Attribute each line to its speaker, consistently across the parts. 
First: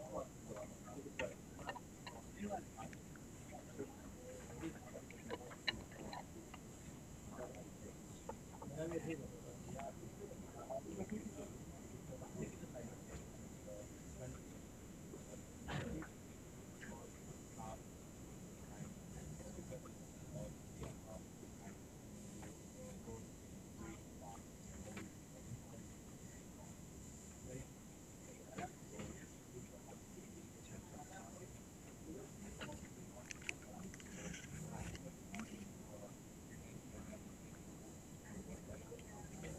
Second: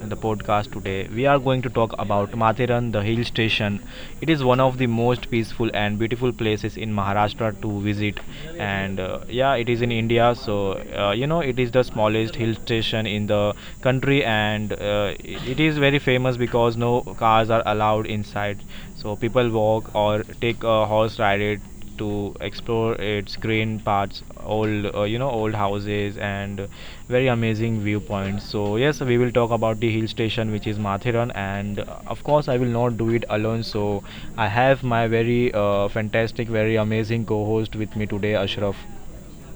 Speaker 1: the podcast today. We are going to talk about Mathiran, the hill station. It is one of the most peaceful and beautiful places in Maharashtra to visit. It is in India, so it is the smallest hill station in the country, and it is very famous because no cars are allowed inside. So people walk or take a horse ride it to explore its green parts, old old houses and very amazing viewpoints. So yes, we will talk about the hill station which is Mathiran, and of course I will not do it alone. So I have my very fantastic, very amazing co-host with me today, Ashraf.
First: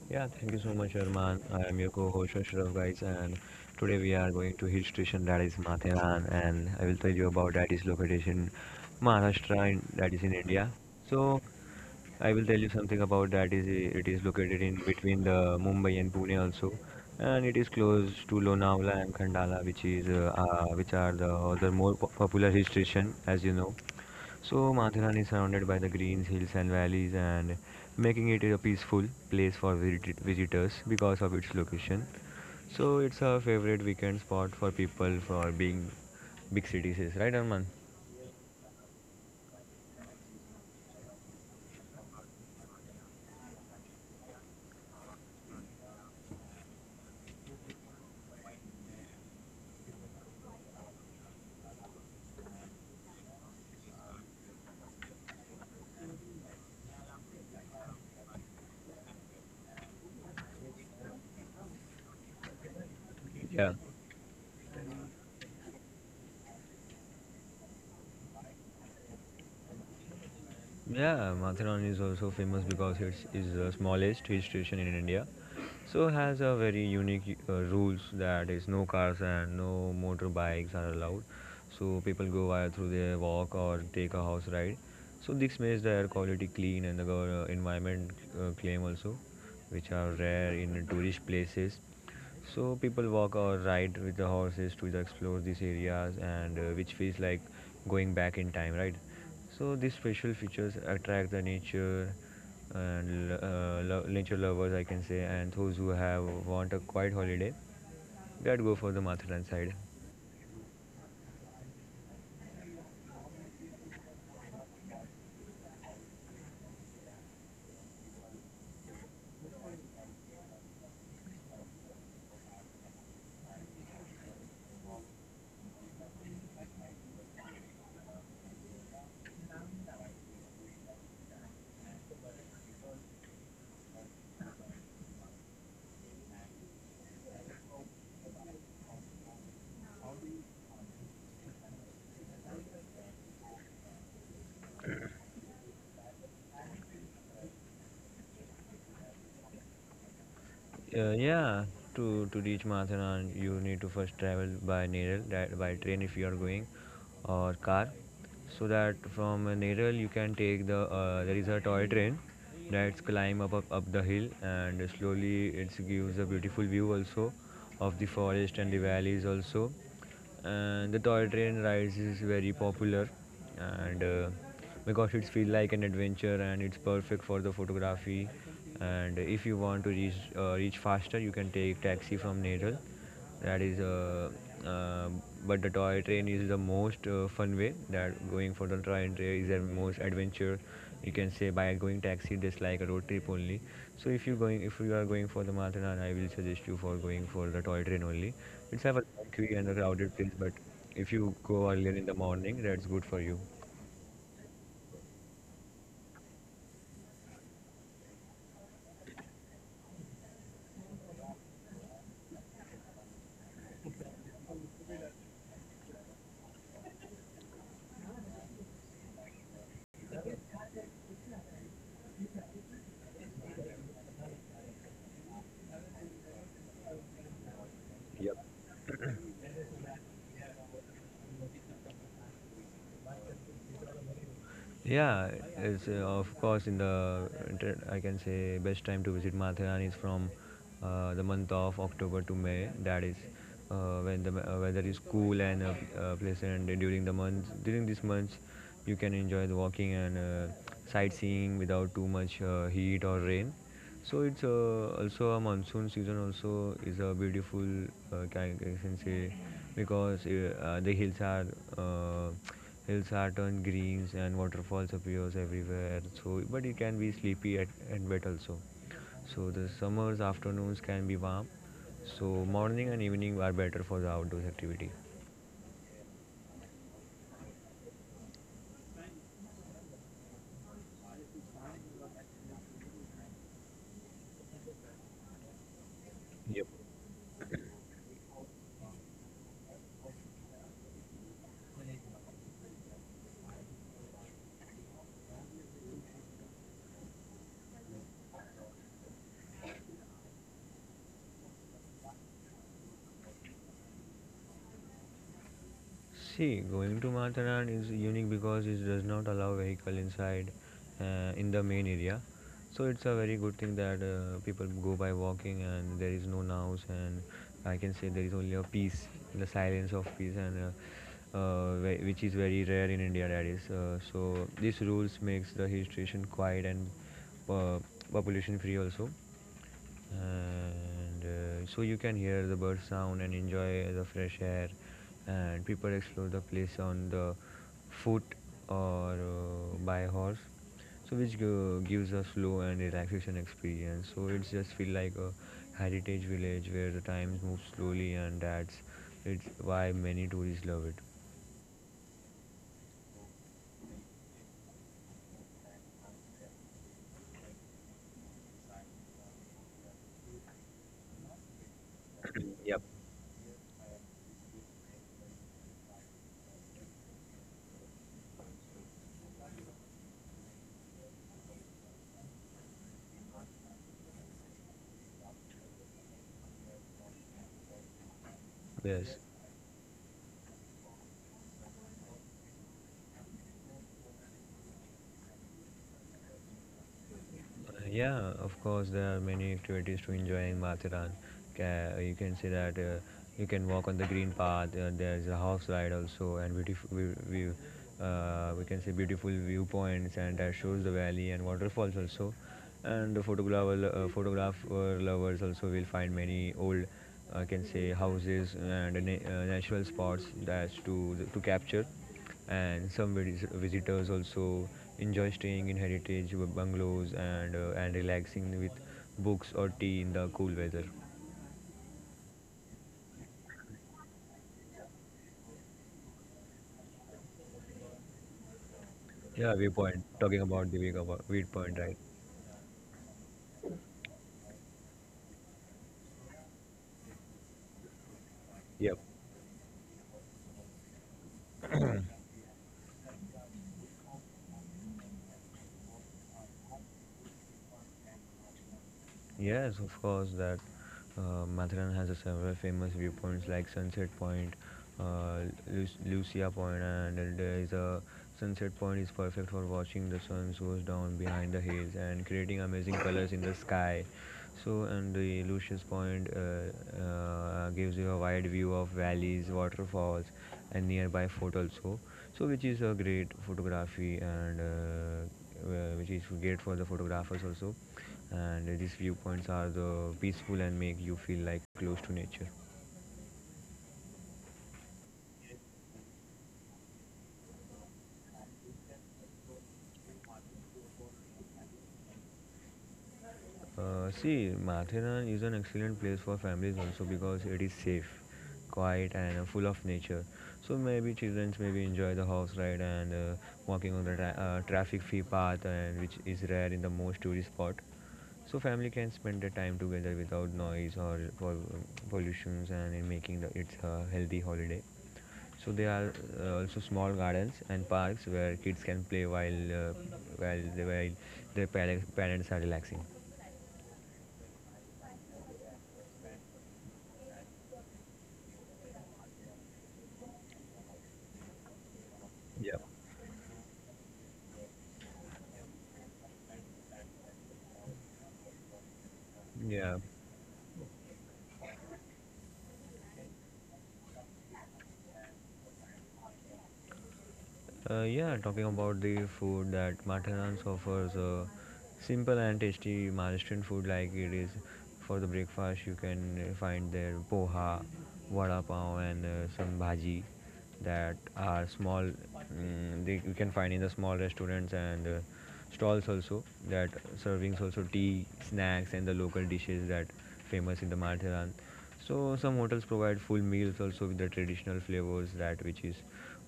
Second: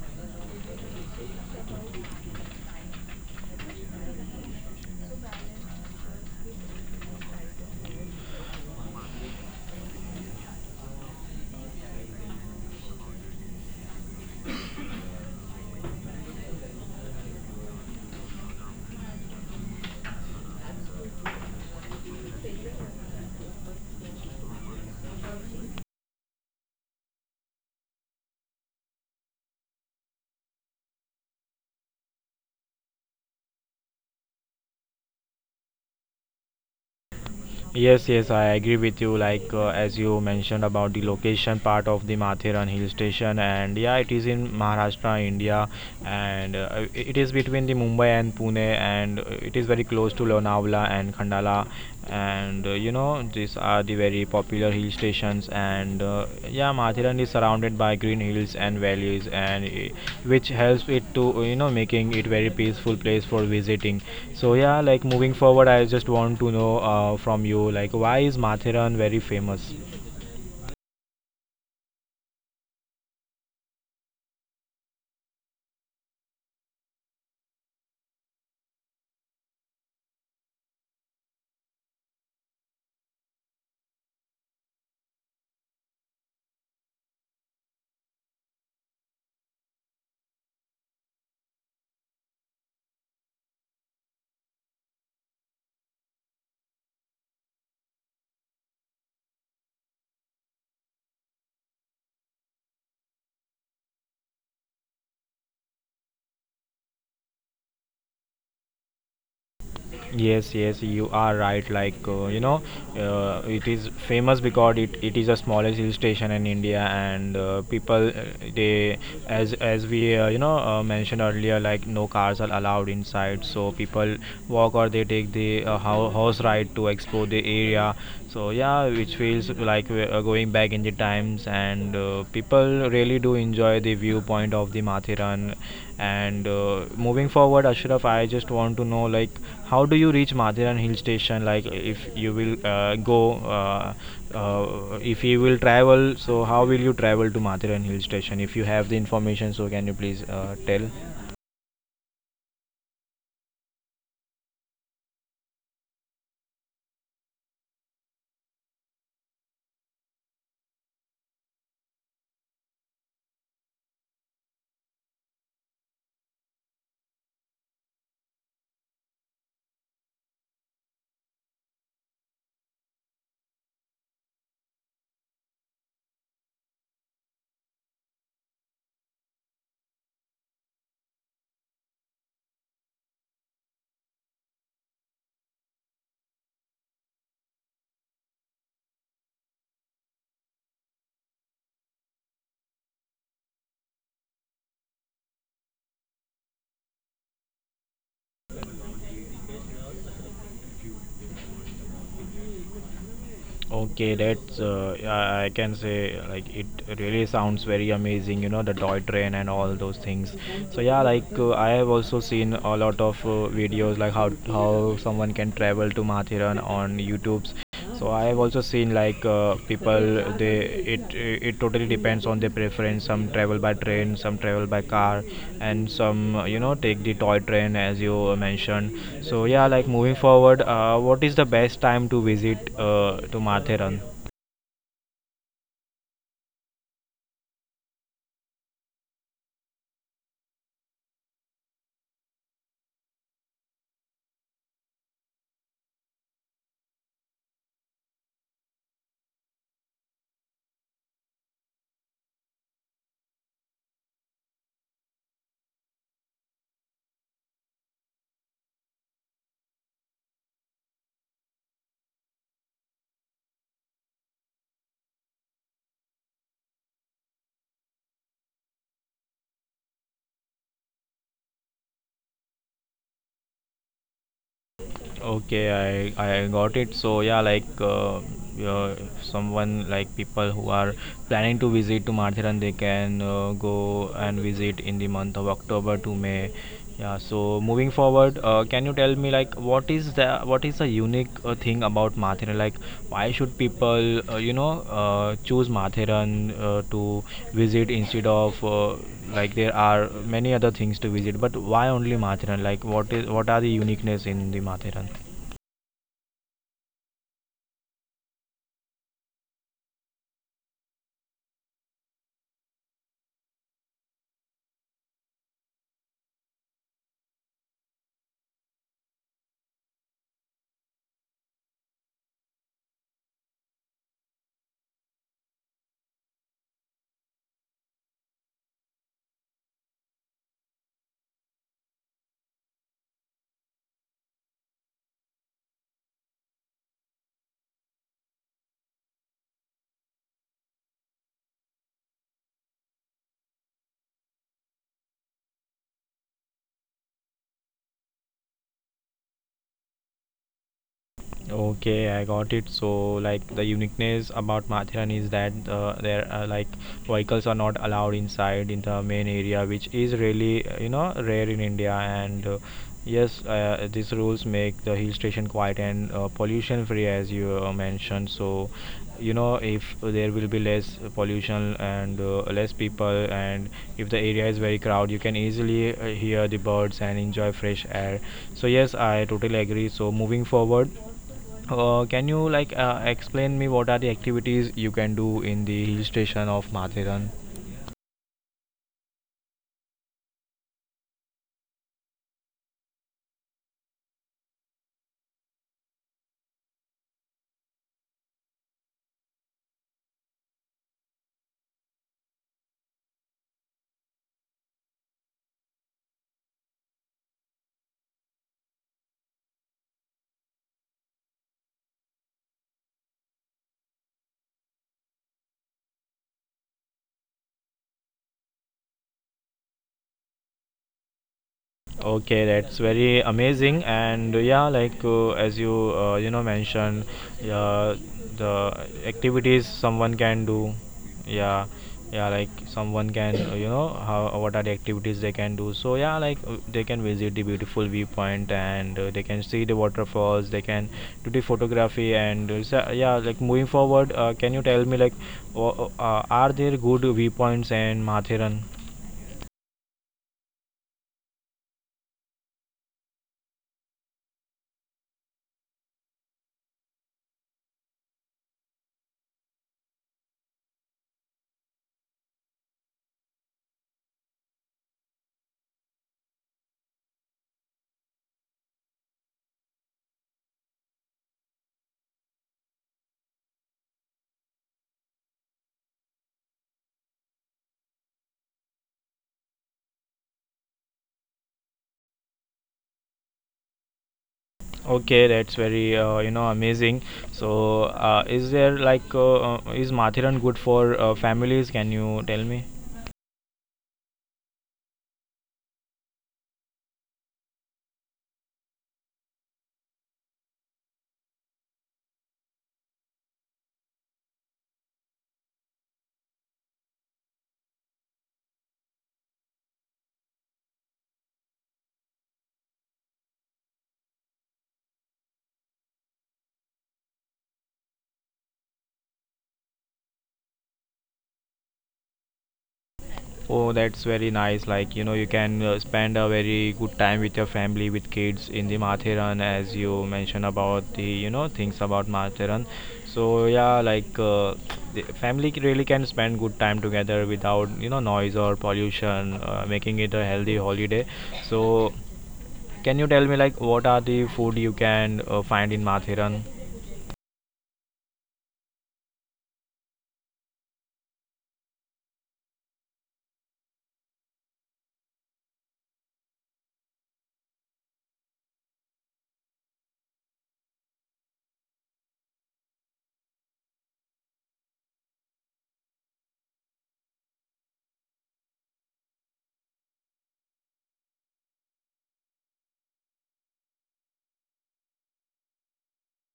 Speaker 2: Yeah, thank you so much, Arman. I am your co-host Ashraf, guys, and today we are going to hill station that is Matheran, and I will tell you about that is located in Maharashtra and that is in India. So I will tell you something about that is it is located in between the Mumbai and Pune also, and it is close to Lonavala and Khandala, which is which are the other more popular hill station, as you know. So Mathiran is surrounded by the greens, hills and valleys and making it a peaceful place for visitors because of its location. So it's a favorite weekend spot for people for being big cities, right Arman?
Speaker 1: Yes, yes, I agree with you. Like as you mentioned about the location part of the Matheran Hill Station, and yeah, it is in Maharashtra, India, it is between the Mumbai and Pune, and it is very close to Lonavala and Khandala, and these are the very popular hill stations and yeah, Mathiran is surrounded by green hills and valleys which helps it to, making it very peaceful place for
Speaker 2: Yeah.
Speaker 1: visiting. So yeah, like moving forward, I just want to know, from you, like why is Mathiran very famous?
Speaker 2: Yeah, Matheran is also famous because it is the smallest hill station in India. So has a very unique rules that is no cars and no motorbikes are allowed. So people go via through their walk or take a house ride. So this makes the air quality clean and the environment claim also, which are rare in tourist places. So people walk or ride with the horses to explore these areas and which feels like going back in time, right? So these special features attract the nature and nature lovers, I can say, and those who have want a quiet holiday that go for the Matharan side.
Speaker 1: Yes, yes, you are right. Like it is famous because it is the smallest hill station in India, and people they as we you know mentioned earlier, like no cars are allowed inside, so people walk or they take the horse ride to explore the area. So yeah, which feels like going back in the times, and people really do enjoy the viewpoint of the Mathiran. And Moving forward, Ashraf, I just want to know like how do you reach Mathiran hill station? Like, if you will go, uh, if you will travel, so how will you travel to Mathiran hill station? If you have the information, so can you please tell.
Speaker 2: Yeah, to to reach Mathura, you need to first travel by Neral, that by train if you are going, or car, so that from Neral you can take the there is a toy train that's climb up, up the hill and slowly it gives a beautiful view also of the forest and the valleys also and the toy train rides is very popular and because it feels like an adventure and it's perfect for the photography. And if you want to reach faster, you can take taxi from Neral that is uh, but the toy train is the most fun way. That going for the toy train is the most adventure, you can say. By going taxi just like a road trip only, so if you are going for the marathon, I will suggest you for going for the toy train only. It's have a queue in a crowded place, but if you go earlier in the morning, that's good for you.
Speaker 1: Okay, that's I can say like it really sounds very amazing, you know, the toy train and all those things. So yeah, like I have also seen a lot of videos like how someone can travel to Mathiran on YouTube's. So I have also seen like people, they it it totally depends on their preference. Some travel by train, some travel by car, and some take the toy train as you
Speaker 2: Yep.
Speaker 1: mentioned. So yeah, like moving forward, what is the best time to visit to Matheran?
Speaker 2: Yeah, it's, uh, of course, in the I can say best time to visit Matharan is from the month of October to May. That is when the weather is cool and pleasant. During these months, you can enjoy the walking and sightseeing without too much heat or rain. So it's also a monsoon season. Also is a beautiful can I can say, because the uh, hills are turned greens and waterfalls appears everywhere. So but it can be sleepy at, and wet also. So the summers afternoons can be warm. So morning and evening are better for the outdoors activity.
Speaker 1: Okay, I got it. So yeah, like uh, someone, like people who are planning to visit to Mathiran, they can go and visit in the month of October to May.
Speaker 2: Yep.
Speaker 1: Yeah. So moving forward, can you tell me like what is the, what is the unique thing about Matheran? Like, why should people uh, you know, choose Matheran to visit instead of like there are many other things to visit, but why only Matheran? Like, what is, what are the uniqueness in the Matheran?
Speaker 2: See, going to Mataran is unique because it does not allow vehicle inside in the main area. So it's a very good thing that people go by walking and there is no noise and I can say there is only a peace, the silence of peace and which is very rare in India. That is so. These rules makes the hill station quiet and uh, population free also and so you can hear the bird sound and enjoy the fresh air and people explore the place on the foot or by horse, so which gives a slow and relaxation experience. So it's just feel like a heritage village where the times move slowly, and that's it's why many tourists love it.
Speaker 1: Okay, I got it. So, like the uniqueness about Mathiran is that there are like vehicles are not allowed inside in the main area, which is really rare in India. And Yes, these rules make the hill station quiet and pollution free, as you mentioned. So, you know, if there will be less pollution and less people, and if the area is very crowded, you can easily hear the birds and enjoy fresh air. So yes,
Speaker 2: Yes.
Speaker 1: I totally agree. So moving forward, can you like explain me what are the activities you can do in the hill station of Matheran?
Speaker 2: Yeah, of course, there are many activities to enjoy in Mathiran. You can see that you can walk on the green path. There's a horse ride also, and we, we can see beautiful viewpoints, and that shows the valley and waterfalls also. And the photographer lovers also will find many old, I can say, houses and natural spots that's to capture. And some visitors also enjoy staying in heritage bungalows and and relaxing with books or tea in the cool weather.
Speaker 1: Okay, that's very amazing. And yeah, like as you you know mentioned, uh, the
Speaker 2: Yeah,
Speaker 1: activities
Speaker 2: viewpoint.
Speaker 1: someone
Speaker 2: Talking
Speaker 1: can
Speaker 2: about the
Speaker 1: do.
Speaker 2: viewpoint,
Speaker 1: Yeah,
Speaker 2: right?
Speaker 1: yeah, like someone can how, what are the activities they can do. So yeah, like they can visit the beautiful viewpoint
Speaker 2: Yep.
Speaker 1: and they can see the waterfalls. They can do the photography and so, yeah, like moving forward, can you tell me like are there good viewpoints in Matheran?
Speaker 2: Yes, of course. That Matharan has a several famous viewpoints like Sunset Point, uh, Lucia Point, and then there is a Sunset Point is perfect for watching the sun goes down behind the hills and creating amazing colors in the sky. So, and the Lucius Point gives you a wide view of valleys, waterfalls, and nearby fort also. So, which is a great photography and which is great for the photographers also. And these viewpoints are the peaceful and make you feel like close to nature.
Speaker 1: Okay, that's very amazing. So, is there like is Mathiran good for families? Can you tell me?
Speaker 2: See, Mathura is an excellent place for families also because it is safe, quiet, and full of nature. So maybe children maybe enjoy the horse ride and walking on the traffic-free path, and which is rare in the most tourist spot. So family can spend their time together without noise or pollutions, and in making the, it's a healthy holiday. So there are also small gardens and parks where kids can play while their parents are relaxing.
Speaker 1: Oh, that's very nice. Like you know, you can spend a very good time with your family, with kids in the Mathiran, as you mentioned about the, you know, things about
Speaker 2: Yeah.
Speaker 1: Mathiran. So yeah, like the family c- really can spend good time together without, you know, noise or pollution,
Speaker 2: Yeah.
Speaker 1: making it a healthy holiday. So can you tell me like what are the food you can find in Mathiran?
Speaker 2: Yeah, talking about the food that Matanans offers, simple and tasty Maharashtrian food like it is for the breakfast. You can find there poha, vada pav, and some bhaji that are small. They you can find in the small restaurants and stalls also that servings also tea, snacks, and the local dishes that famous in the Maratharan. So some hotels provide full meals also with the traditional flavors that which is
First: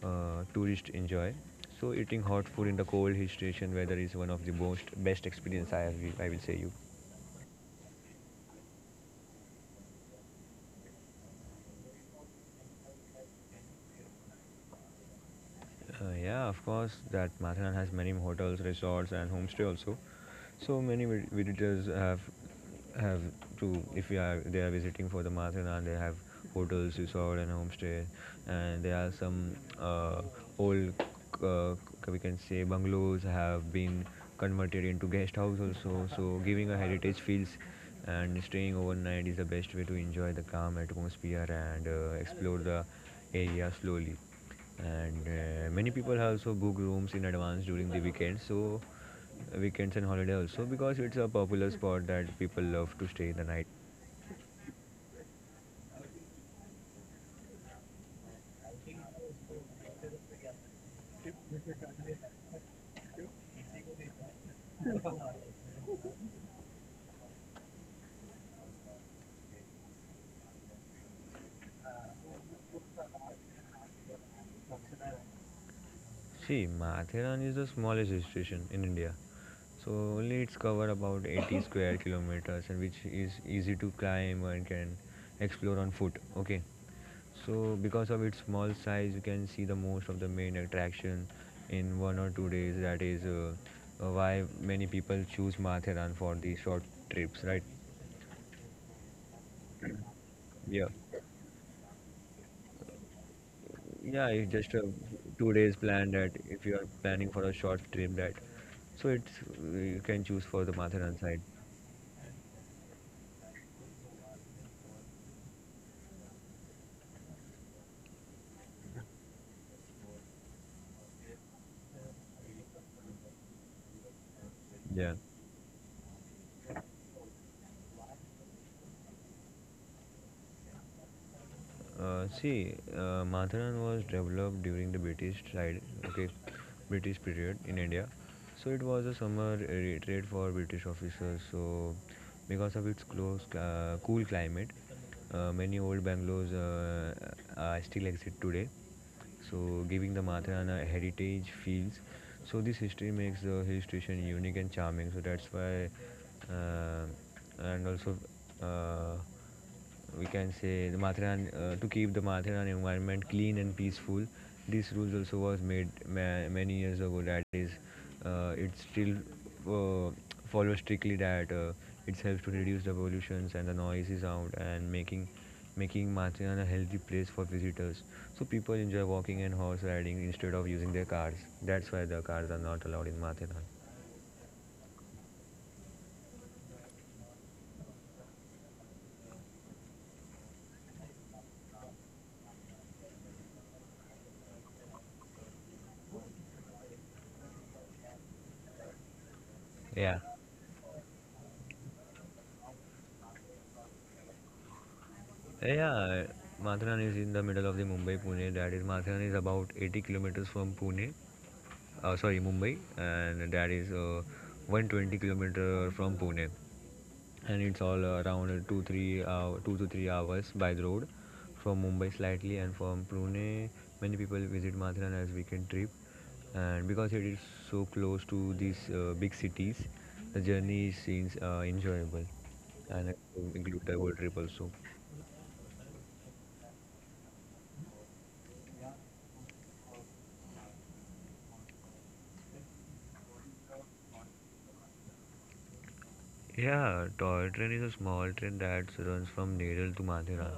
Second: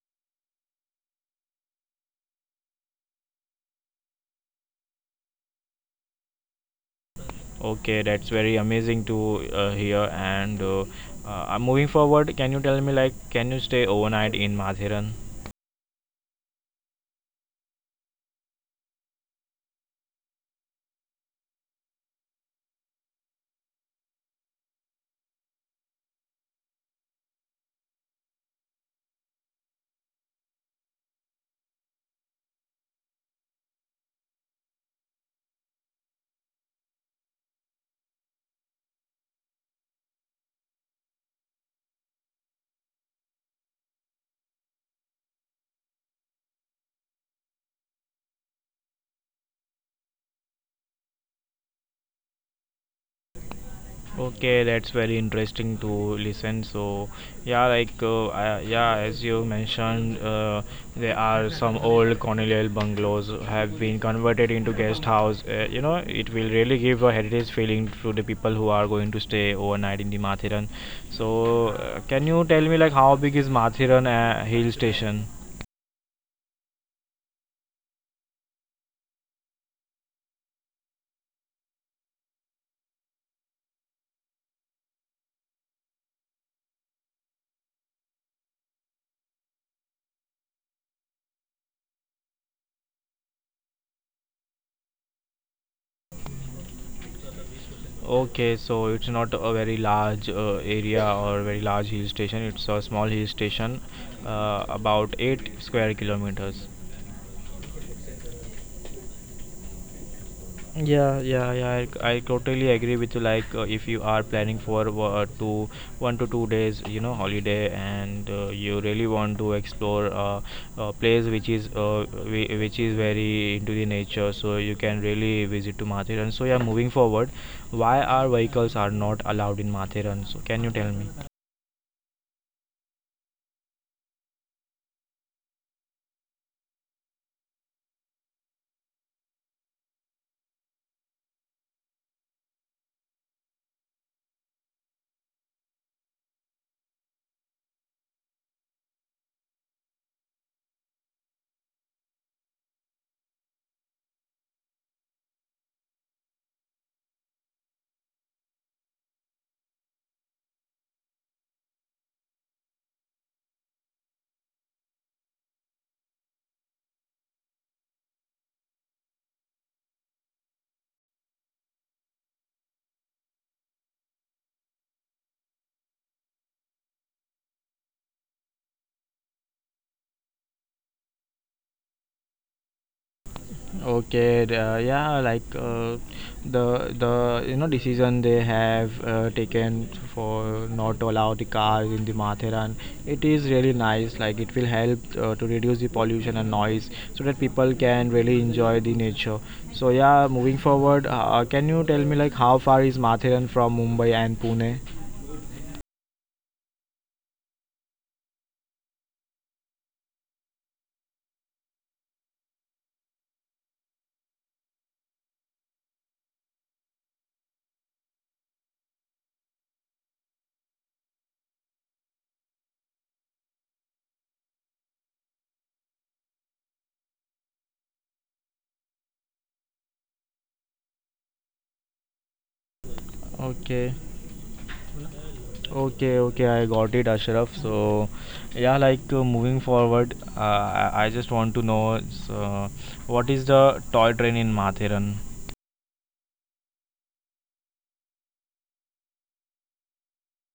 Speaker 2: tourists enjoy. So eating hot food in the cold hill station weather is one of the most best experience I will say you.
Speaker 1: Okay, that's very amazing to hear. And Moving forward, can you tell me like can you stay overnight in Mathiran?
Speaker 2: Yeah, of course, that Mathanan has many hotels, resorts, and homestay also. So many visitors have to if we are they are visiting for the Mathanan, they have hotels, resort, and homestay, and there are some uh, old uh, we can say bungalows have been converted into guest house also. So giving a heritage feels and staying overnight is the best way to enjoy the calm atmosphere and explore the area slowly. And many people have also booked rooms in advance during the weekends and holiday also, because it's a popular spot that people love to stay the night.
Speaker 1: Okay, that's very interesting to listen. So, yeah, like, yeah, as you mentioned, there are some old colonial bungalows have been converted into guest house. You know, it will really give a heritage feeling to the people who are going to stay overnight in the Mathiran. So, can you tell me like how big is Mathiran hill station?
Speaker 2: See, Matheran is the smallest hill station in India, so only it's covered about 80 square kilometers, and which is easy to climb and can explore on foot. Okay. So because of its small size, you can see the most of the main attraction in 1 or 2 days. That is why many people choose Matheran for the short trips, right?
Speaker 1: Okay, so it's not a very large
Speaker 2: Yeah,
Speaker 1: area or very large hill station. It's a small hill station,
Speaker 2: yeah. It's just a
Speaker 1: about
Speaker 2: two
Speaker 1: eight
Speaker 2: days
Speaker 1: square
Speaker 2: plan that if you
Speaker 1: kilometers.
Speaker 2: are planning for a short trip, that so it's you can choose for the Matheran
Speaker 1: Yeah,
Speaker 2: side.
Speaker 1: yeah, yeah. I totally agree with you. Like, if you are planning for two, 1 to 2 days, you know, holiday, and you really want to explore a place which is which is very into the nature, so you can
Speaker 2: Yeah.
Speaker 1: really visit to Mathiran. So yeah, moving forward, why our vehicles are not allowed in Mathiran? So can you tell me?
Speaker 2: See, Matharan was developed during the British side, okay, British period in India. So it was a summer retreat for British officers. So because of its close, cool climate, many old bungalows are still exist today. So giving the Matharan a heritage feels. So this history makes the hill station unique and charming. So that's why, uh, and also. Uh, we can say the Mathiran to keep the Mathiran environment clean and peaceful. These rules also was made many years ago. That is, it still uh, follows strictly that it helps to reduce the pollutions and the noises out and making Mathiran a healthy place for visitors. So people enjoy walking and horse riding instead of using their cars. That's why the cars are not allowed in Mathiran.
Speaker 1: Okay, yeah, like the, you know, decision they have taken for not to allow the cars in the Matheran, it is really nice. Like it will help to reduce the pollution and noise, so that people can really enjoy the nature. So
Speaker 2: Yeah.
Speaker 1: yeah, moving forward, can you tell me like how far is Matheran from Mumbai and Pune?
Speaker 2: Hey, Yeah, Matharan is in the middle of the Mumbai-Pune. That is, Matharan is about 80 kilometers from Pune. Sorry, Mumbai, and that is 120 kilometer from Pune. And it's all around 2 to 3 hours by the road from Mumbai slightly, and from Pune, many people visit Matharan as weekend trip. And because it is so close to these big cities, the journey seems enjoyable and a good
Speaker 1: Okay.
Speaker 2: road trip also.
Speaker 1: Okay, okay, I got it, Ashraf. So, yeah, like moving forward, I just want to know, uh, what is the toy train in Mathiran?
Speaker 2: Yeah, toy train is a small train that runs from Needle to Mathiran.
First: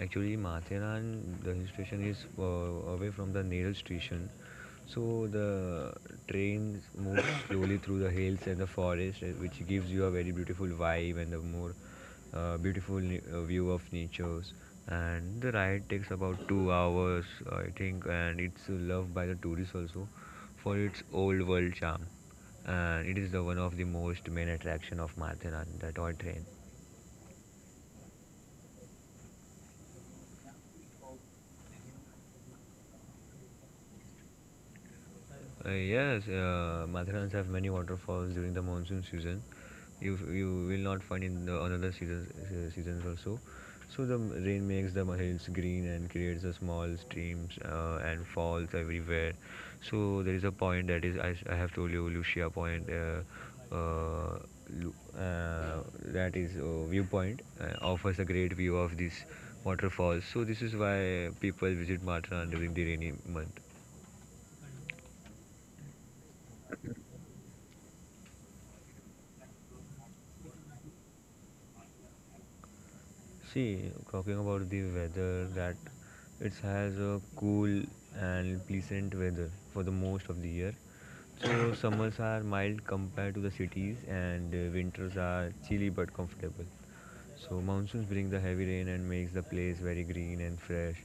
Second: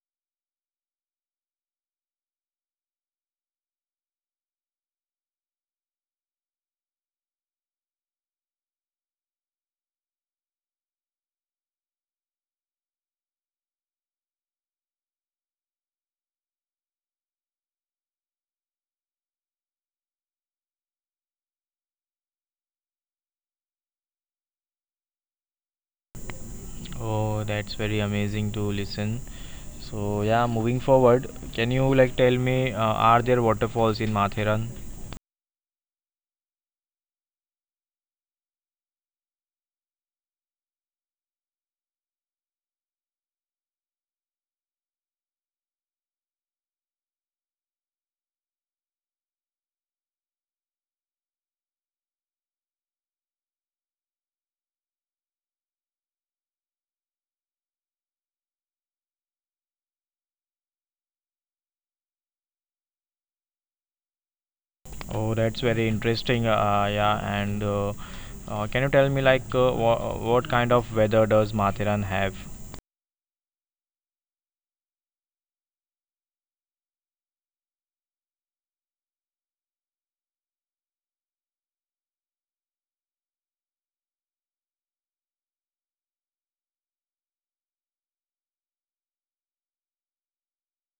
Speaker 2: Actually, Mathiran, the hill station is away from the Needle station. So the train moves slowly through the hills and the forest, which gives you a very beautiful vibe and the more view of natures. And the ride takes about 2 hours, I think, and it's loved by the tourists also for its old world charm. And it is the one of the most main attraction of Martheran, the toy train.
Speaker 1: Oh, that's very amazing to listen. So, yeah, moving forward, can you like tell me, are there waterfalls in Mathiran?
Speaker 2: Yes, Mathurans have many waterfalls during the monsoon season. You will not find in the another seasons also. So the rain makes the hills green and creates a small streams and falls everywhere. So there is a point that is, I have told you, Lucia Point. Uh, that is viewpoint offers a great view of these waterfalls. So this is why people visit Matran during the rainy month.
Speaker 1: Oh, that's very interesting. Yeah, and Can you tell me like what kind of weather does Mathiran have?
Speaker 2: See, talking about the weather, that it has a cool and pleasant weather for the most of the year. So summers are mild compared to the cities, and winters are chilly but comfortable. So monsoons bring the heavy rain and makes the place very green and fresh.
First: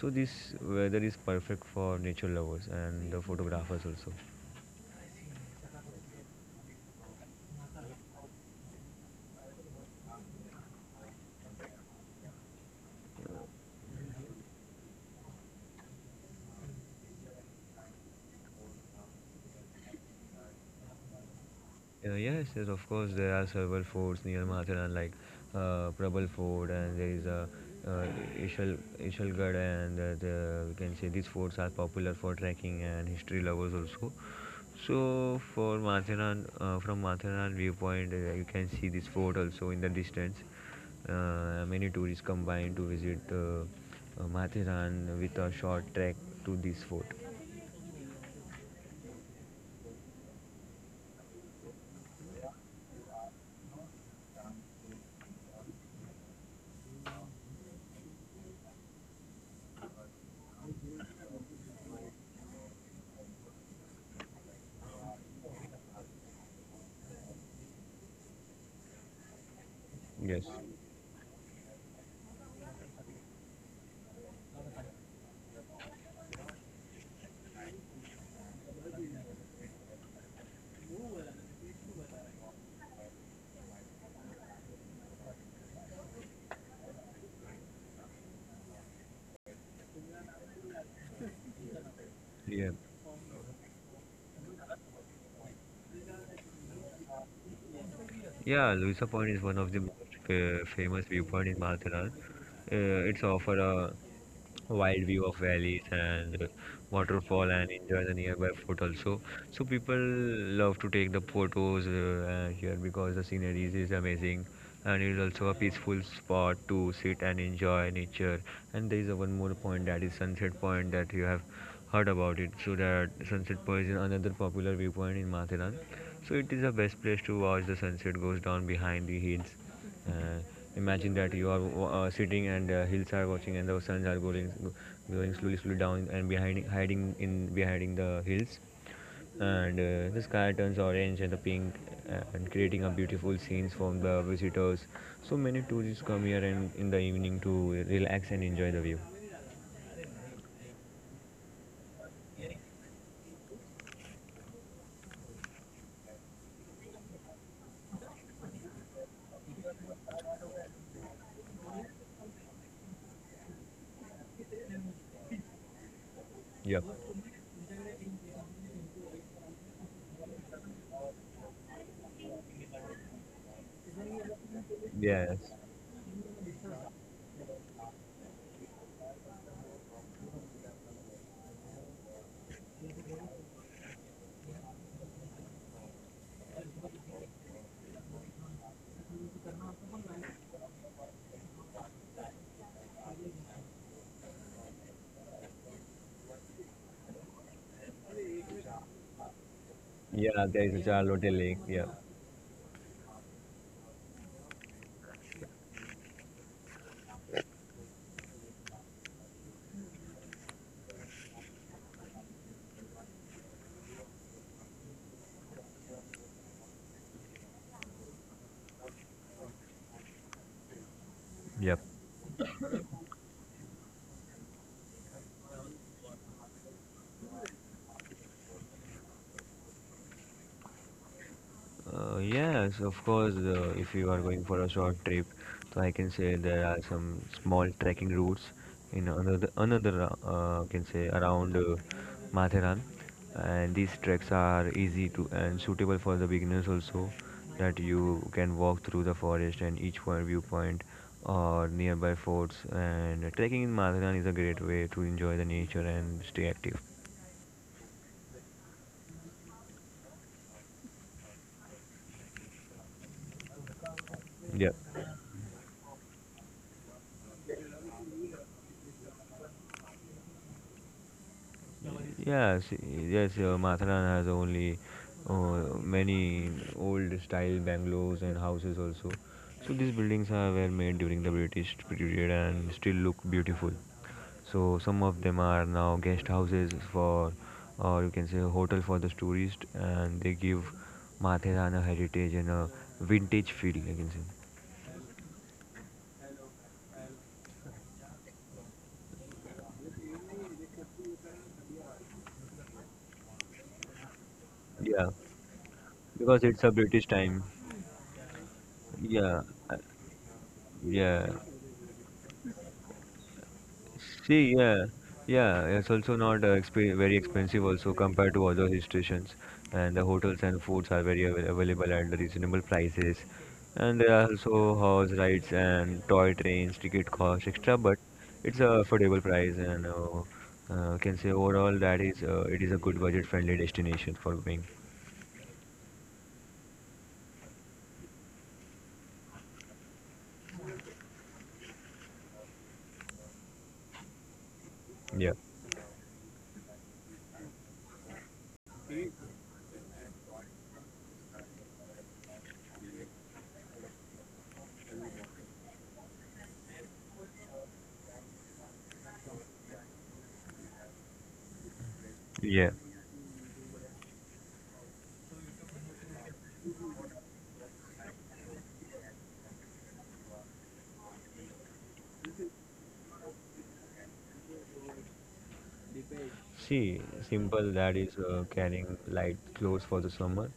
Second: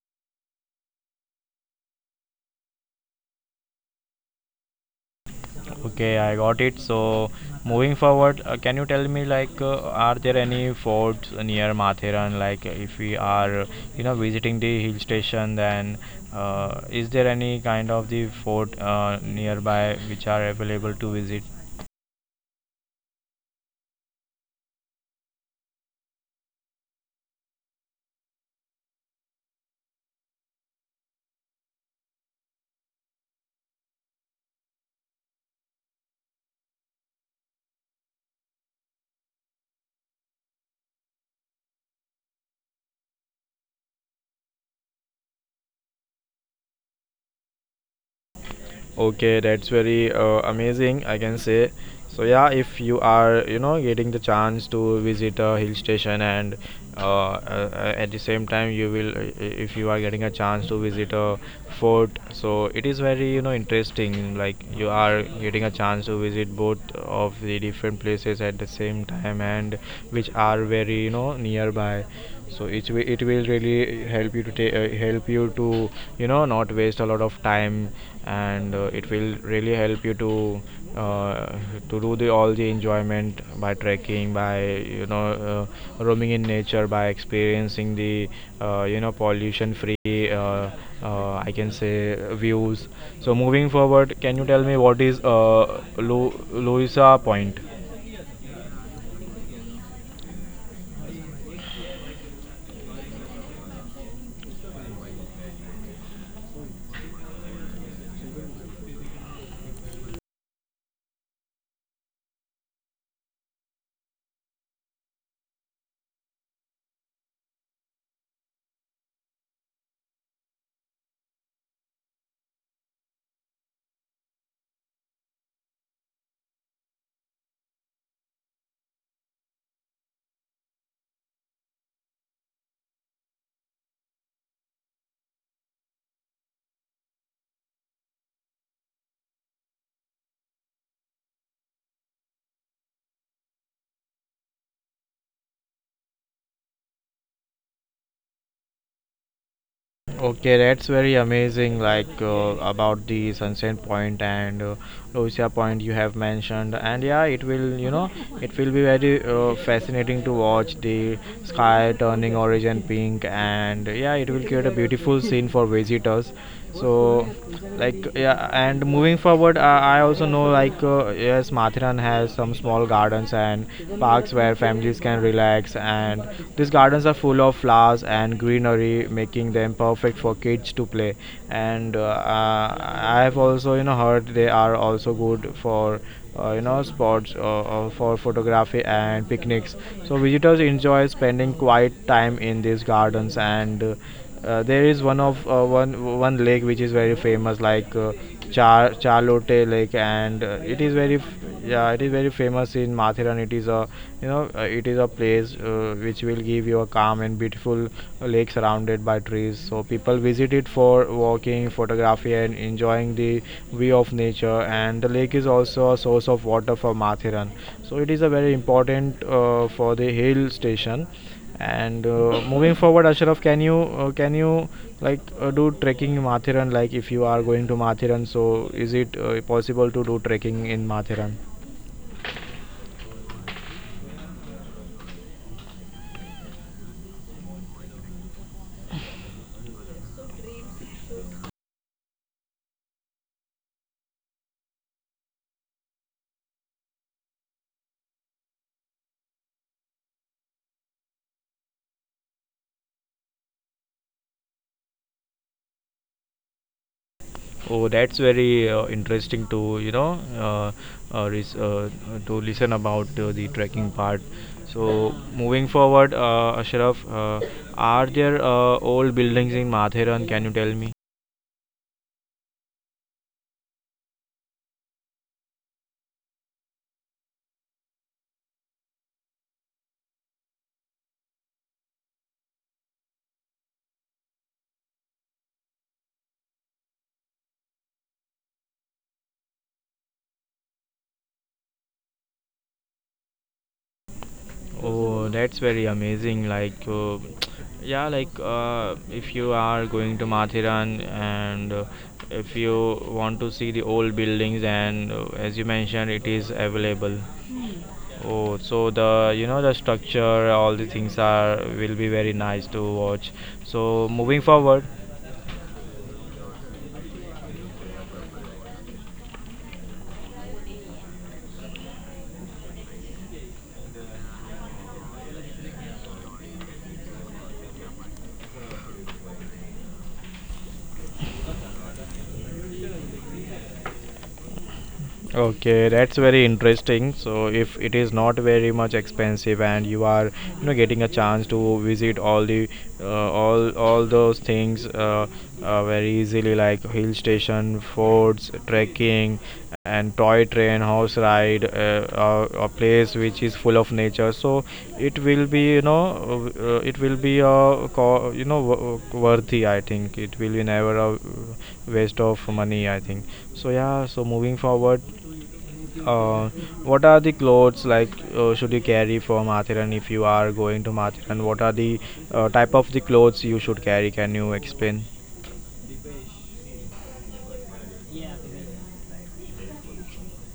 Speaker 2: So this weather is perfect for nature lovers and the photographers also.
Speaker 1: Okay, I got it. So, moving forward, can you tell me like, are there any forts near Matheran? Like, if we are, you know, visiting the hill station, then is there any kind of the fort nearby which are available to visit?
Speaker 2: Yes, of course, there are several forts near Mathura, like Prabal Fort, and there is a uh, Ishal, Ishalgarh, and we can say these forts are popular for trekking and history lovers also. So, for Matharan, from Matharan viewpoint, you can see this fort also in the distance. Many tourists combine to visit Matharan with a short trek to this fort.
Speaker 1: Okay, that's very amazing, I can say. So yeah, if you are, you know, getting the chance to visit a hill station and at the same time you will, if you are getting a chance to visit a fort, so it is very, you know, interesting. Like you are getting a chance to visit both of the different places at the same time and which
Speaker 2: Yes.
Speaker 1: are very, you know, nearby. So it will, it will really help you to help you to, you know, not waste a lot of time, and it will really help you uh, to do the all the enjoyment by trekking, by, you know, roaming in nature, by experiencing the pollution free, I can say,
Speaker 2: Yeah.
Speaker 1: views. So moving forward, can you tell me what is Louisa Point?
Speaker 2: Yeah, Luisa Point is one of the most famous viewpoint in Mahathiraan. It's offer a wide view of valleys and waterfall and enjoy the nearby fort also. So people love to take the photos here because the scenery is amazing and it's also a peaceful spot to sit and enjoy nature. And there is a one more point that is Sunset Point that you have heard about it. So that Sunset Point is another popular viewpoint in Matheran. So it is the best place to watch the sunset goes down behind the hills. Uh, imagine that you are sitting and hills are watching and the suns are going, slowly, slowly down and behind, hiding in behind the hills. And the sky turns orange and the pink and creating a beautiful scenes from the visitors. So many tourists come here and in the evening to relax and enjoy the view.
Speaker 1: Okay, that's very amazing. Like about the Sunset Point and Lucia Point you have mentioned, and yeah, it will it will be very fascinating to watch the sky turning orange and pink, and yeah, it will create a beautiful scene for visitors.
Speaker 2: Yep.
Speaker 1: So like yeah, and moving forward, I also know, like yes, Mathiran has some small gardens and parks where families can
Speaker 2: Yes.
Speaker 1: relax. And these gardens are full of flowers and greenery, making them perfect for kids to play. And I have also heard they are also good for sports, for photography and picnics. So visitors enjoy spending quiet time in these gardens. And there is one of one lake which is very famous, like Charlotte Lake, and
Speaker 2: Yeah, there is
Speaker 1: it
Speaker 2: a
Speaker 1: is very
Speaker 2: Charlotte Lake. Yeah.
Speaker 1: yeah, it is very famous in Mathiran. It is a it is a place which will give you a calm and beautiful lake surrounded by trees. So people visit it for walking, photography, and enjoying the view of nature. And the lake is also a source of water for Mathiran. So it is a very important for the hill station.
Speaker 2: Yep.
Speaker 1: And moving forward, Ashraf, can you can you like do trekking in Mathiran? Like if you are going to Mathiran, so is it possible to do trekking in Mathiran?
Speaker 2: Yes, of course. If you are going for a short trip, so I can say there are some small trekking routes in another, I can say around Matheran, and these treks are easy to and suitable for the beginners also. That you can walk through the forest and each point viewpoint or nearby forts. And trekking in Matheran is a great way to enjoy the nature and stay active.
Speaker 1: Oh, that's very interesting to uh, res- uh, to listen about the trekking part.
Speaker 2: Yeah.
Speaker 1: So moving forward, Ashraf, are there old buildings in Mathiran? Can you tell me?
Speaker 2: Yes, Matharan has only many old style bungalows and houses also. So these buildings are were made during the British period and still look beautiful. So some of them are now guest houses for, or you can say a hotel for the tourist, and they give Matharan a heritage and a vintage feel. I can say,
Speaker 1: Oh, that's very amazing. Like, yeah, like if you are going to Mathiran and if you want to see the old buildings,
Speaker 2: yeah,
Speaker 1: and as you mentioned, it
Speaker 2: because
Speaker 1: is
Speaker 2: it's a British
Speaker 1: available.
Speaker 2: time.
Speaker 1: Oh, so the
Speaker 2: Yeah, uh,
Speaker 1: the structure, all the things
Speaker 2: yeah.
Speaker 1: are will be very nice to watch. So moving
Speaker 2: See, yeah,
Speaker 1: forward.
Speaker 2: yeah, it's also not very expensive also compared to other hill stations, and the hotels and foods are very available at reasonable prices, and there are also horse rides and toy trains. Ticket cost extra, but it's a affordable price, and can say overall that is it is a good budget-friendly destination for being.
Speaker 1: Okay, that's very interesting. So if it is not very much expensive and you are, you know, getting a chance to visit all the, all those things,
Speaker 2: Yeah,
Speaker 1: very easily, like hill station, forts, trekking, and toy train, horse ride, a place which is full of nature. So it will be it will be a worthy, I think. It will be never a waste of
Speaker 2: yeah.
Speaker 1: money, I think. So yeah, so moving forward, uh, what are the clothes like should you carry for Mathiran if you are going to Mathiran? What are the type of the clothes you should carry? Can you explain?
Speaker 2: See, simple that is carrying light clothes for the summer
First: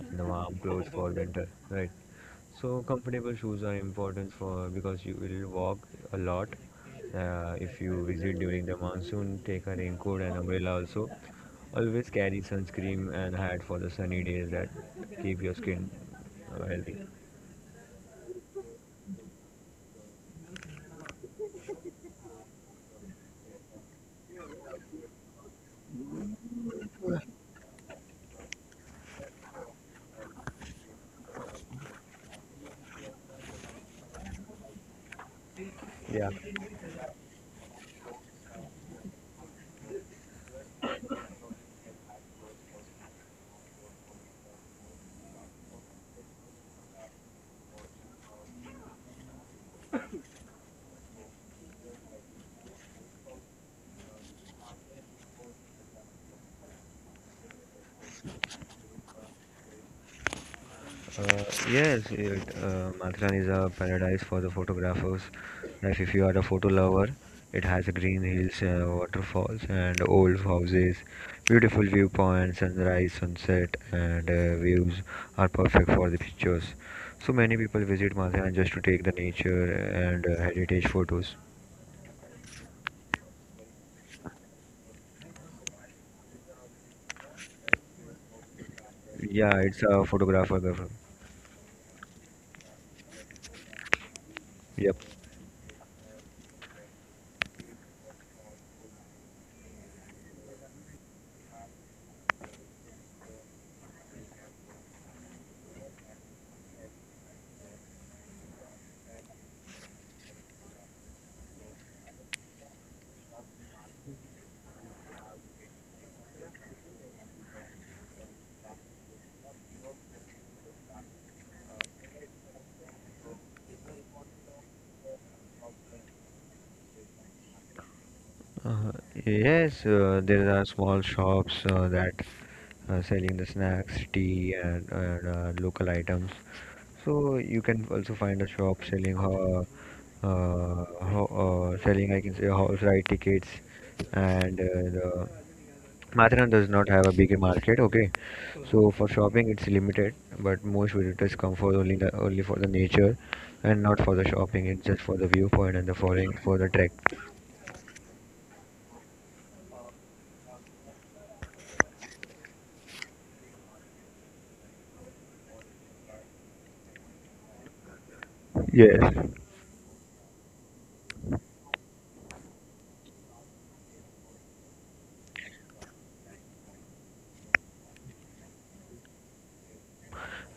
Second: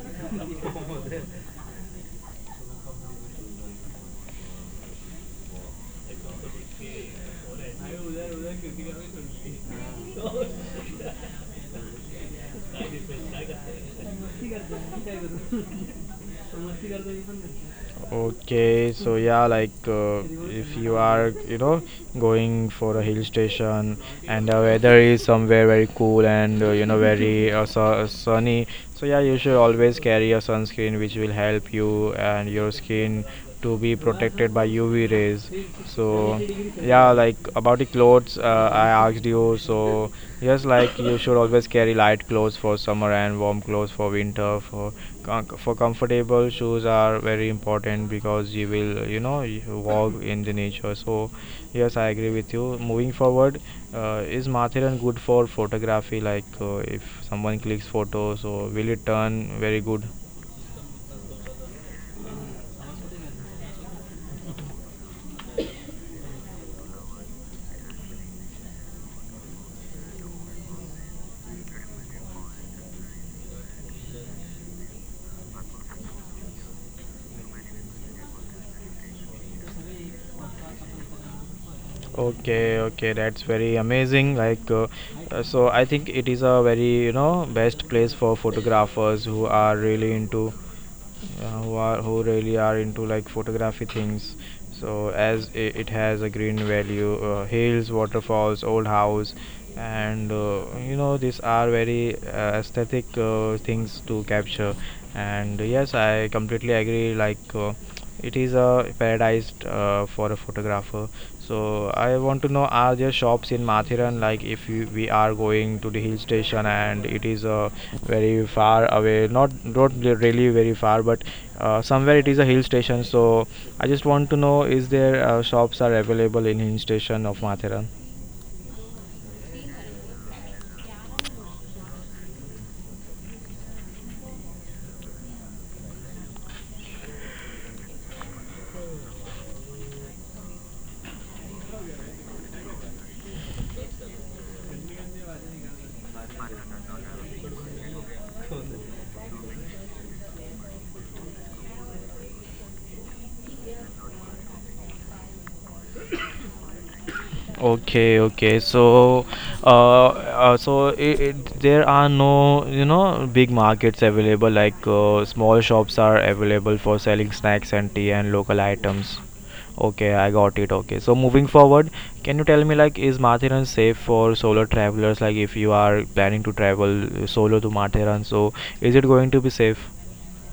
Speaker 2: and the warm clothes for winter, right? So comfortable shoes are important for because you will walk a lot. If you visit during the monsoon, take a raincoat and umbrella also. Always carry sunscreen and hat for the sunny days that keep your skin healthy.
Speaker 1: Okay, so yeah, like if you are, you know, going for a hill station and the weather is somewhere very cool and you know very sunny. So yeah, you should always carry a sunscreen which will help you and your skin to be protected by UV rays.
Speaker 2: Yeah.
Speaker 1: So yeah, like about the clothes, I asked you. So yes, like you should always carry light clothes for summer and warm clothes for winter. For for comfortable shoes are very important because you will, you know, you walk in the nature. So yes, I agree with you. Moving forward, is Mathiran good for photography? Like if someone clicks photo, so will it turn very good?
Speaker 2: Uh, yes, Matharan is a paradise for the photographers. Like if you are a photo lover, it has green hills, waterfalls, and old houses, beautiful viewpoints, sunrise, sunset, and views are perfect for the pictures. So many people visit Matharan just to take the nature and heritage photos.
Speaker 1: Okay, okay, that's very amazing. Like, so I think it is a very, you know, best place for photographers who
Speaker 2: Yeah,
Speaker 1: are
Speaker 2: it's a
Speaker 1: really into,
Speaker 2: photographer.
Speaker 1: who are who really are into like photography things.
Speaker 2: Yep.
Speaker 1: So as it, it has a green value, hills, waterfalls, old house, and you know these are very aesthetic things to capture. And yes, I completely agree. Like. It is a paradise for a photographer. So I want to know, are there shops in Mathiran? Like if you, we are going to the hill station and it is very far away, not really very far, but somewhere it is a hill station. So I just want to know, is there shops are available in hill station of Mathiran?
Speaker 2: Uh, yes, there are small shops that selling the snacks, tea, and local items. So you can also find a shop selling, selling I can say horse ride tickets, and the Matharan does not have a big market. Okay, so for shopping it's limited, but most visitors come for only for the nature, and not for the shopping. It's just for the viewpoint and the following for the trek.
Speaker 1: Okay, okay. So, so it, there are no, you know, big markets available. Like small shops are available for selling snacks and tea and local
Speaker 2: Yes.
Speaker 1: items. Okay, I got it. Okay. So moving forward, can you tell me, like is Mathiran safe for solo travelers? Like if you are planning to travel solo to Mathiran, so is it going to be safe?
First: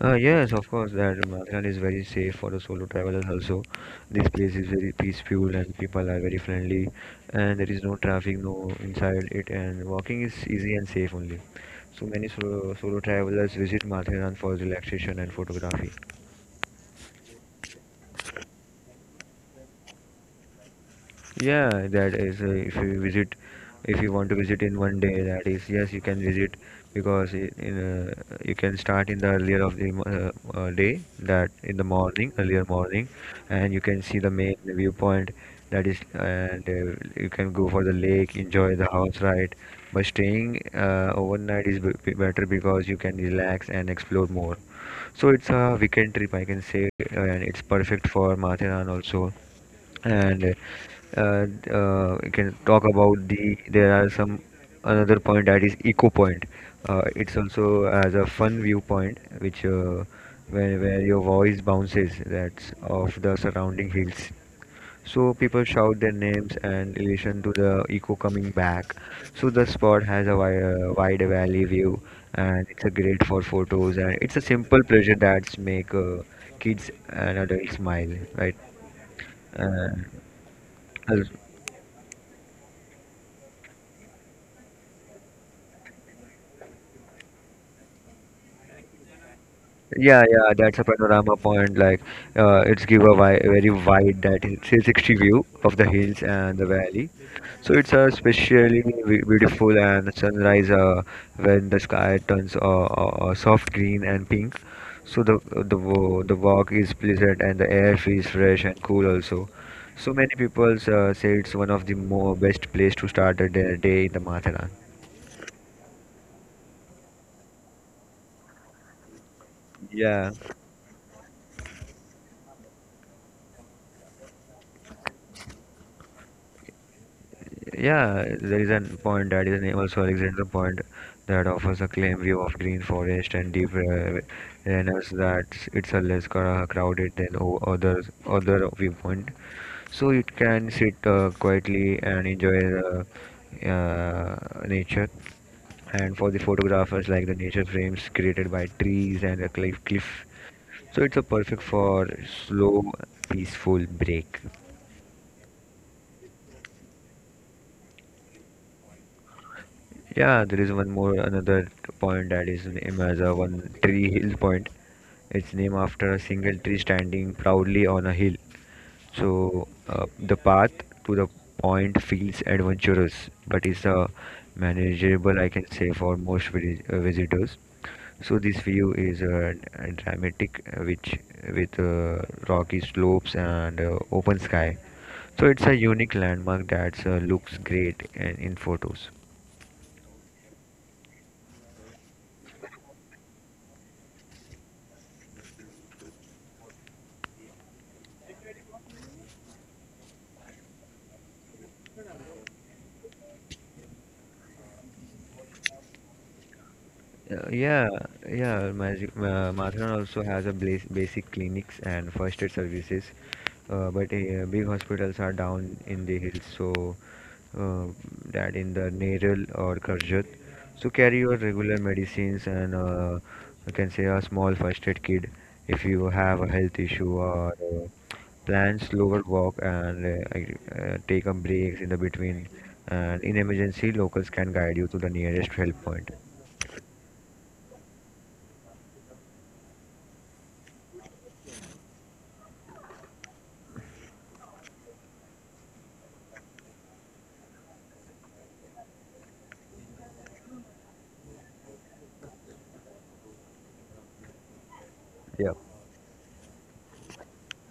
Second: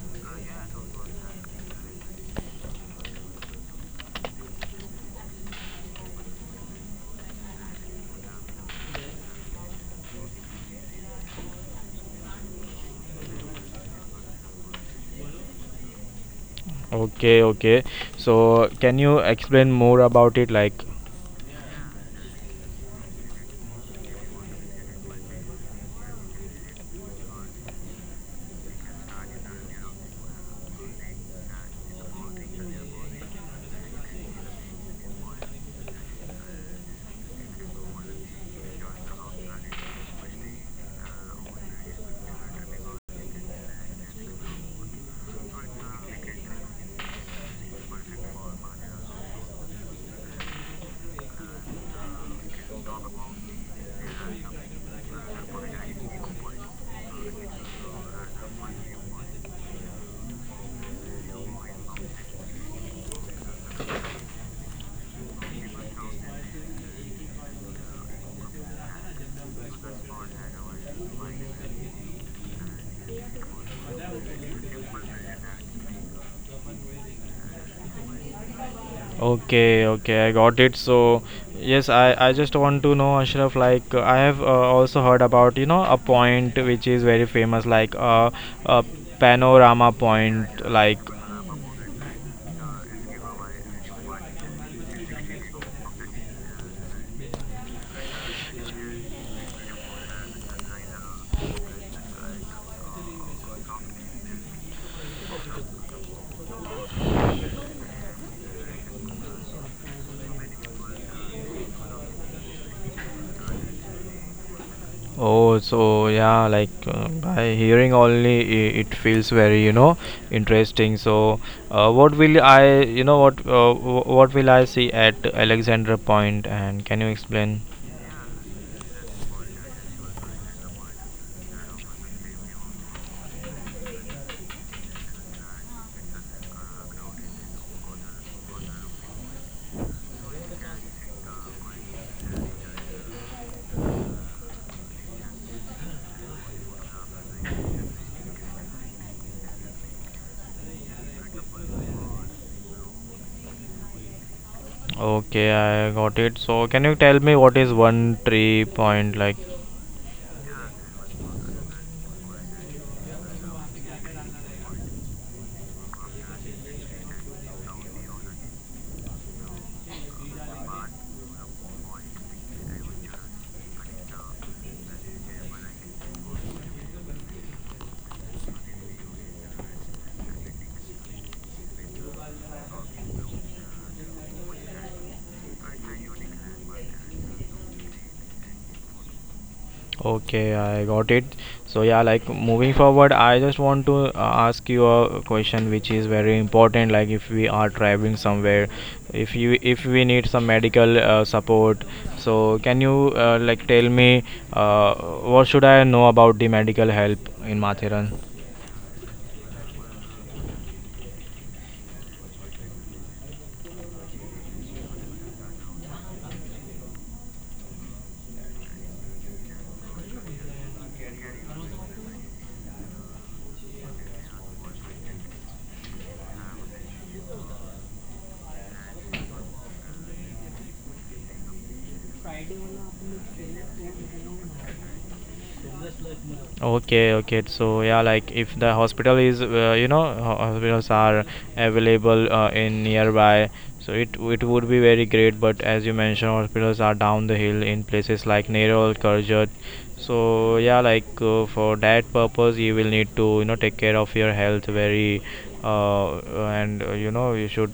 Speaker 2: Yes, of course, that Mathran is very safe for the solo travelers also. This place is very peaceful and people are very friendly and there is no traffic, no inside it and walking is easy and safe only. So many solo travelers visit Mathran for relaxation and photography.
Speaker 1: Okay, okay. So can you explain more about it? Like,
Speaker 2: Yeah, that is if you want to visit in one day, that is yes, you can visit because uh, you can start in the earlier of the day, that in the morning, earlier morning, and you can see the main viewpoint. That is, and you can go for the lake, enjoy the house ride. But staying overnight is better because you can relax and explore more. So it's a weekend trip, I can say, and it's perfect for Matheran also and uh, we can talk about the there are some another point that is eco point, it's also as a fun viewpoint which where your voice bounces that's of the surrounding hills. So people shout their names and relation to the echo coming back. So the spot has a wide valley view and it's a great for photos and it's a simple pleasure that's make kids and adults smile, right?
Speaker 1: okay,
Speaker 2: uh,
Speaker 1: okay, I got it. So,
Speaker 2: Yes.
Speaker 1: yes, I just want to know, Ashraf, like, I have also heard about, you know, a point which is very famous, like a panorama
Speaker 2: Yeah, yeah,
Speaker 1: point.
Speaker 2: that's a
Speaker 1: Like,
Speaker 2: panorama point. Like, it's give a wi very wide that is 360 view of the hills and the valley. So it's a especially beautiful and sunrise when the sky turns soft green and pink. So the walk is pleasant and the air feels fresh and cool also. So many people say it's one of the more best place to start a day in the Matharan.
Speaker 1: oh, so yeah, like by hearing only, I it feels very, you know,
Speaker 2: Yeah.
Speaker 1: interesting. So, what will I, you know, what what will I see at Alexandra Point, and can you explain?
Speaker 2: Yeah, there is an point that is named also Alexander Point that offers a clean view of green forest and deep ravines that it's a less crowded than other viewpoint. So it can sit quietly and enjoy the nature. And for the photographers, like the nature frames created by trees and a cliff. So it's a perfect for slow, peaceful break.
Speaker 1: Okay, I got it. So, can you tell me what is one tree point like?
Speaker 2: Yeah, there is one more another point that is named as a one tree hill point. It's named after a single tree standing proudly on a hill. So the path to the point feels adventurous, but is manageable, I can say, for most village, visitors. So this view is dramatic, which with rocky slopes and open sky. So it's a unique landmark that looks great in photos.
Speaker 1: Okay, I got it. So yeah, like moving forward, I just want to ask you a question which is very important. Like if we are traveling somewhere, if you if we need some medical support, so can you like tell me uh, what should I know about the medical help in
Speaker 2: Yeah,
Speaker 1: Mathiran?
Speaker 2: yeah. Magic Mathran also has a basic clinics and first aid services, but big hospitals are down in the hills, so uh, that in the Neral or Karjat. So carry your regular medicines and you can say a small first aid kit if you have a health issue or plan slower walk and take a breaks in the between. And in emergency, locals can guide you to the nearest help point.
Speaker 1: Okay, okay. So yeah, like if the hospital is, you know, hospitals are available in nearby, so it would be very great. But as you mentioned, hospitals are down the hill in places like Nerol, Karjat. So yeah, like for that purpose, you will need to, you know, take care of your health very,
Speaker 2: Yeah.
Speaker 1: uh, and you know, you should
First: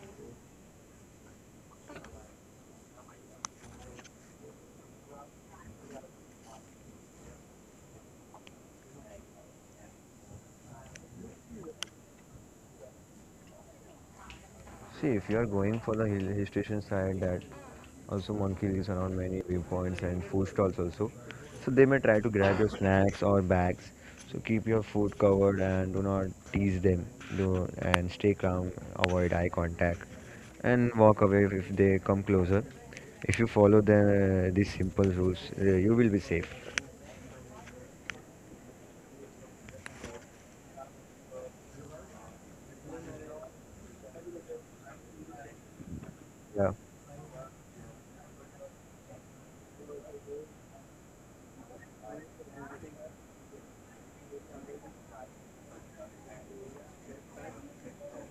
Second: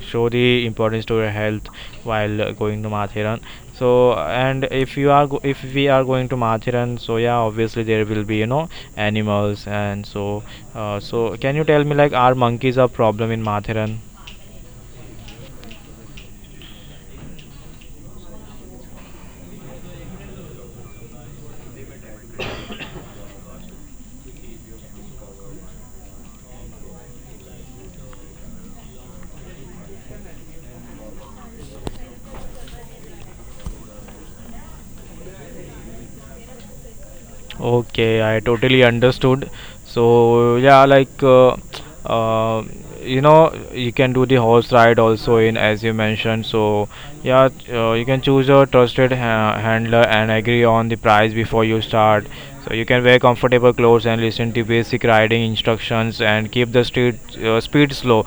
Speaker 1: show the importance to your health while going to Mathiran. So and if you are if we are going to Mathiran, so yeah, obviously there will be, you know, animals. And so so can you tell me, like are monkeys a problem in Mathiran?
Speaker 2: See, if you are going for the hill station side, that also monkey lives around many viewpoints and food stalls also. So they may try to grab your snacks or bags. So keep your food covered and do not tease them. Do and stay calm. Avoid eye contact and walk away if they come closer. If you follow the these simple rules, you will be safe.
Speaker 1: Okay, I totally understood. So yeah, like uh, you know, you can do the horse ride also, in as you mentioned.
Speaker 2: Yeah,
Speaker 1: So yeah, you can choose a trusted ha handler and agree on the price before you start. So you can wear comfortable clothes and listen to basic riding instructions and keep the street speed slow,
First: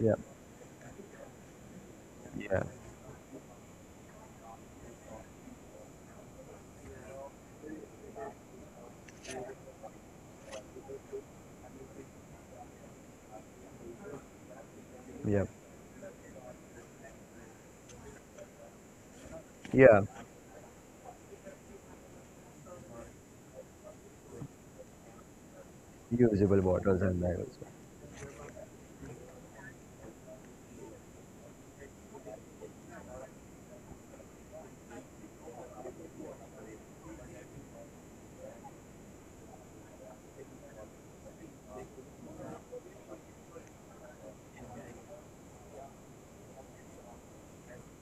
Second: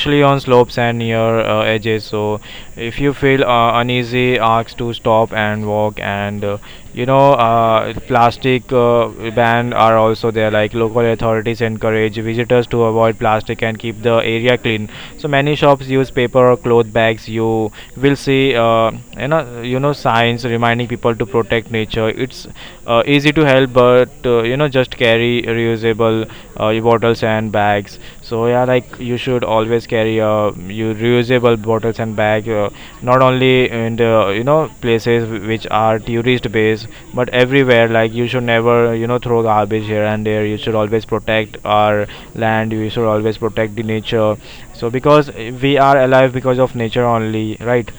Speaker 2: yeah,
Speaker 1: on slopes and near edges. So
Speaker 2: yeah,
Speaker 1: if you feel uneasy, ask to stop and walk. And you know, plastic ban are also there. Like local authorities encourage visitors to avoid plastic and keep the area clean. So
Speaker 2: yeah,
Speaker 1: many shops use paper or cloth bags. You will see,
Speaker 2: yeah.
Speaker 1: signs reminding people to protect nature. It's easy to help, but you know, just carry reusable
Speaker 2: Usable bottles and
Speaker 1: bottles
Speaker 2: bags
Speaker 1: and
Speaker 2: also.
Speaker 1: bags. So yeah, like you should always carry your reusable bottles and bag, not only in the, you know, places which are tourist based, but everywhere. Like you should never, you know, throw garbage here and there. You should always protect our land. You should always protect the nature. So because we are alive because of nature only, right?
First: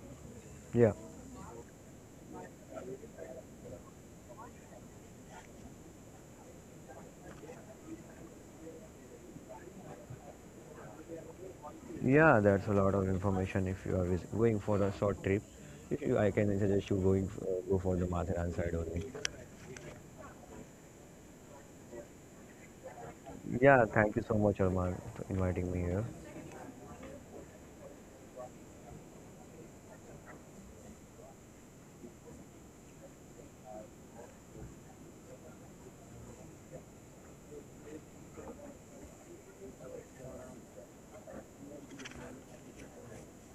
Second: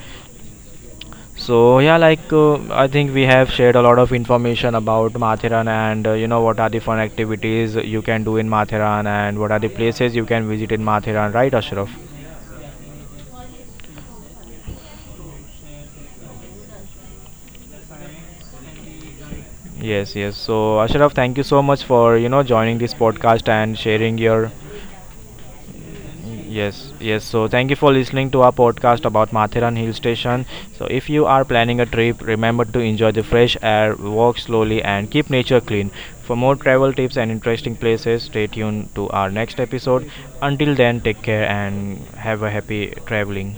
Speaker 2: Yeah.
Speaker 1: So yeah, like I think we have shared a lot of information about Matheran and you know, what are the fun activities you can do in Matheran and what are the places you can visit in Matheran, right, Ashraf?
Speaker 2: Yeah, that's a lot of information if you are going for a short trip. If you, I can suggest you going go for the Matheran side only.
Speaker 1: Yes, yes. So Ashraf, thank you so much for, you know, joining this podcast and
Speaker 2: Yeah, thank
Speaker 1: sharing
Speaker 2: you so
Speaker 1: your,
Speaker 2: much, Arman, for inviting me here.
Speaker 1: yes, yes. So thank you for listening to our podcast about Mathiran Hill Station. So if you are planning a trip, remember to enjoy the fresh air, walk slowly, and keep nature clean. For more travel tips and interesting places, stay tuned to our next episode. Until then, take care and have a happy traveling.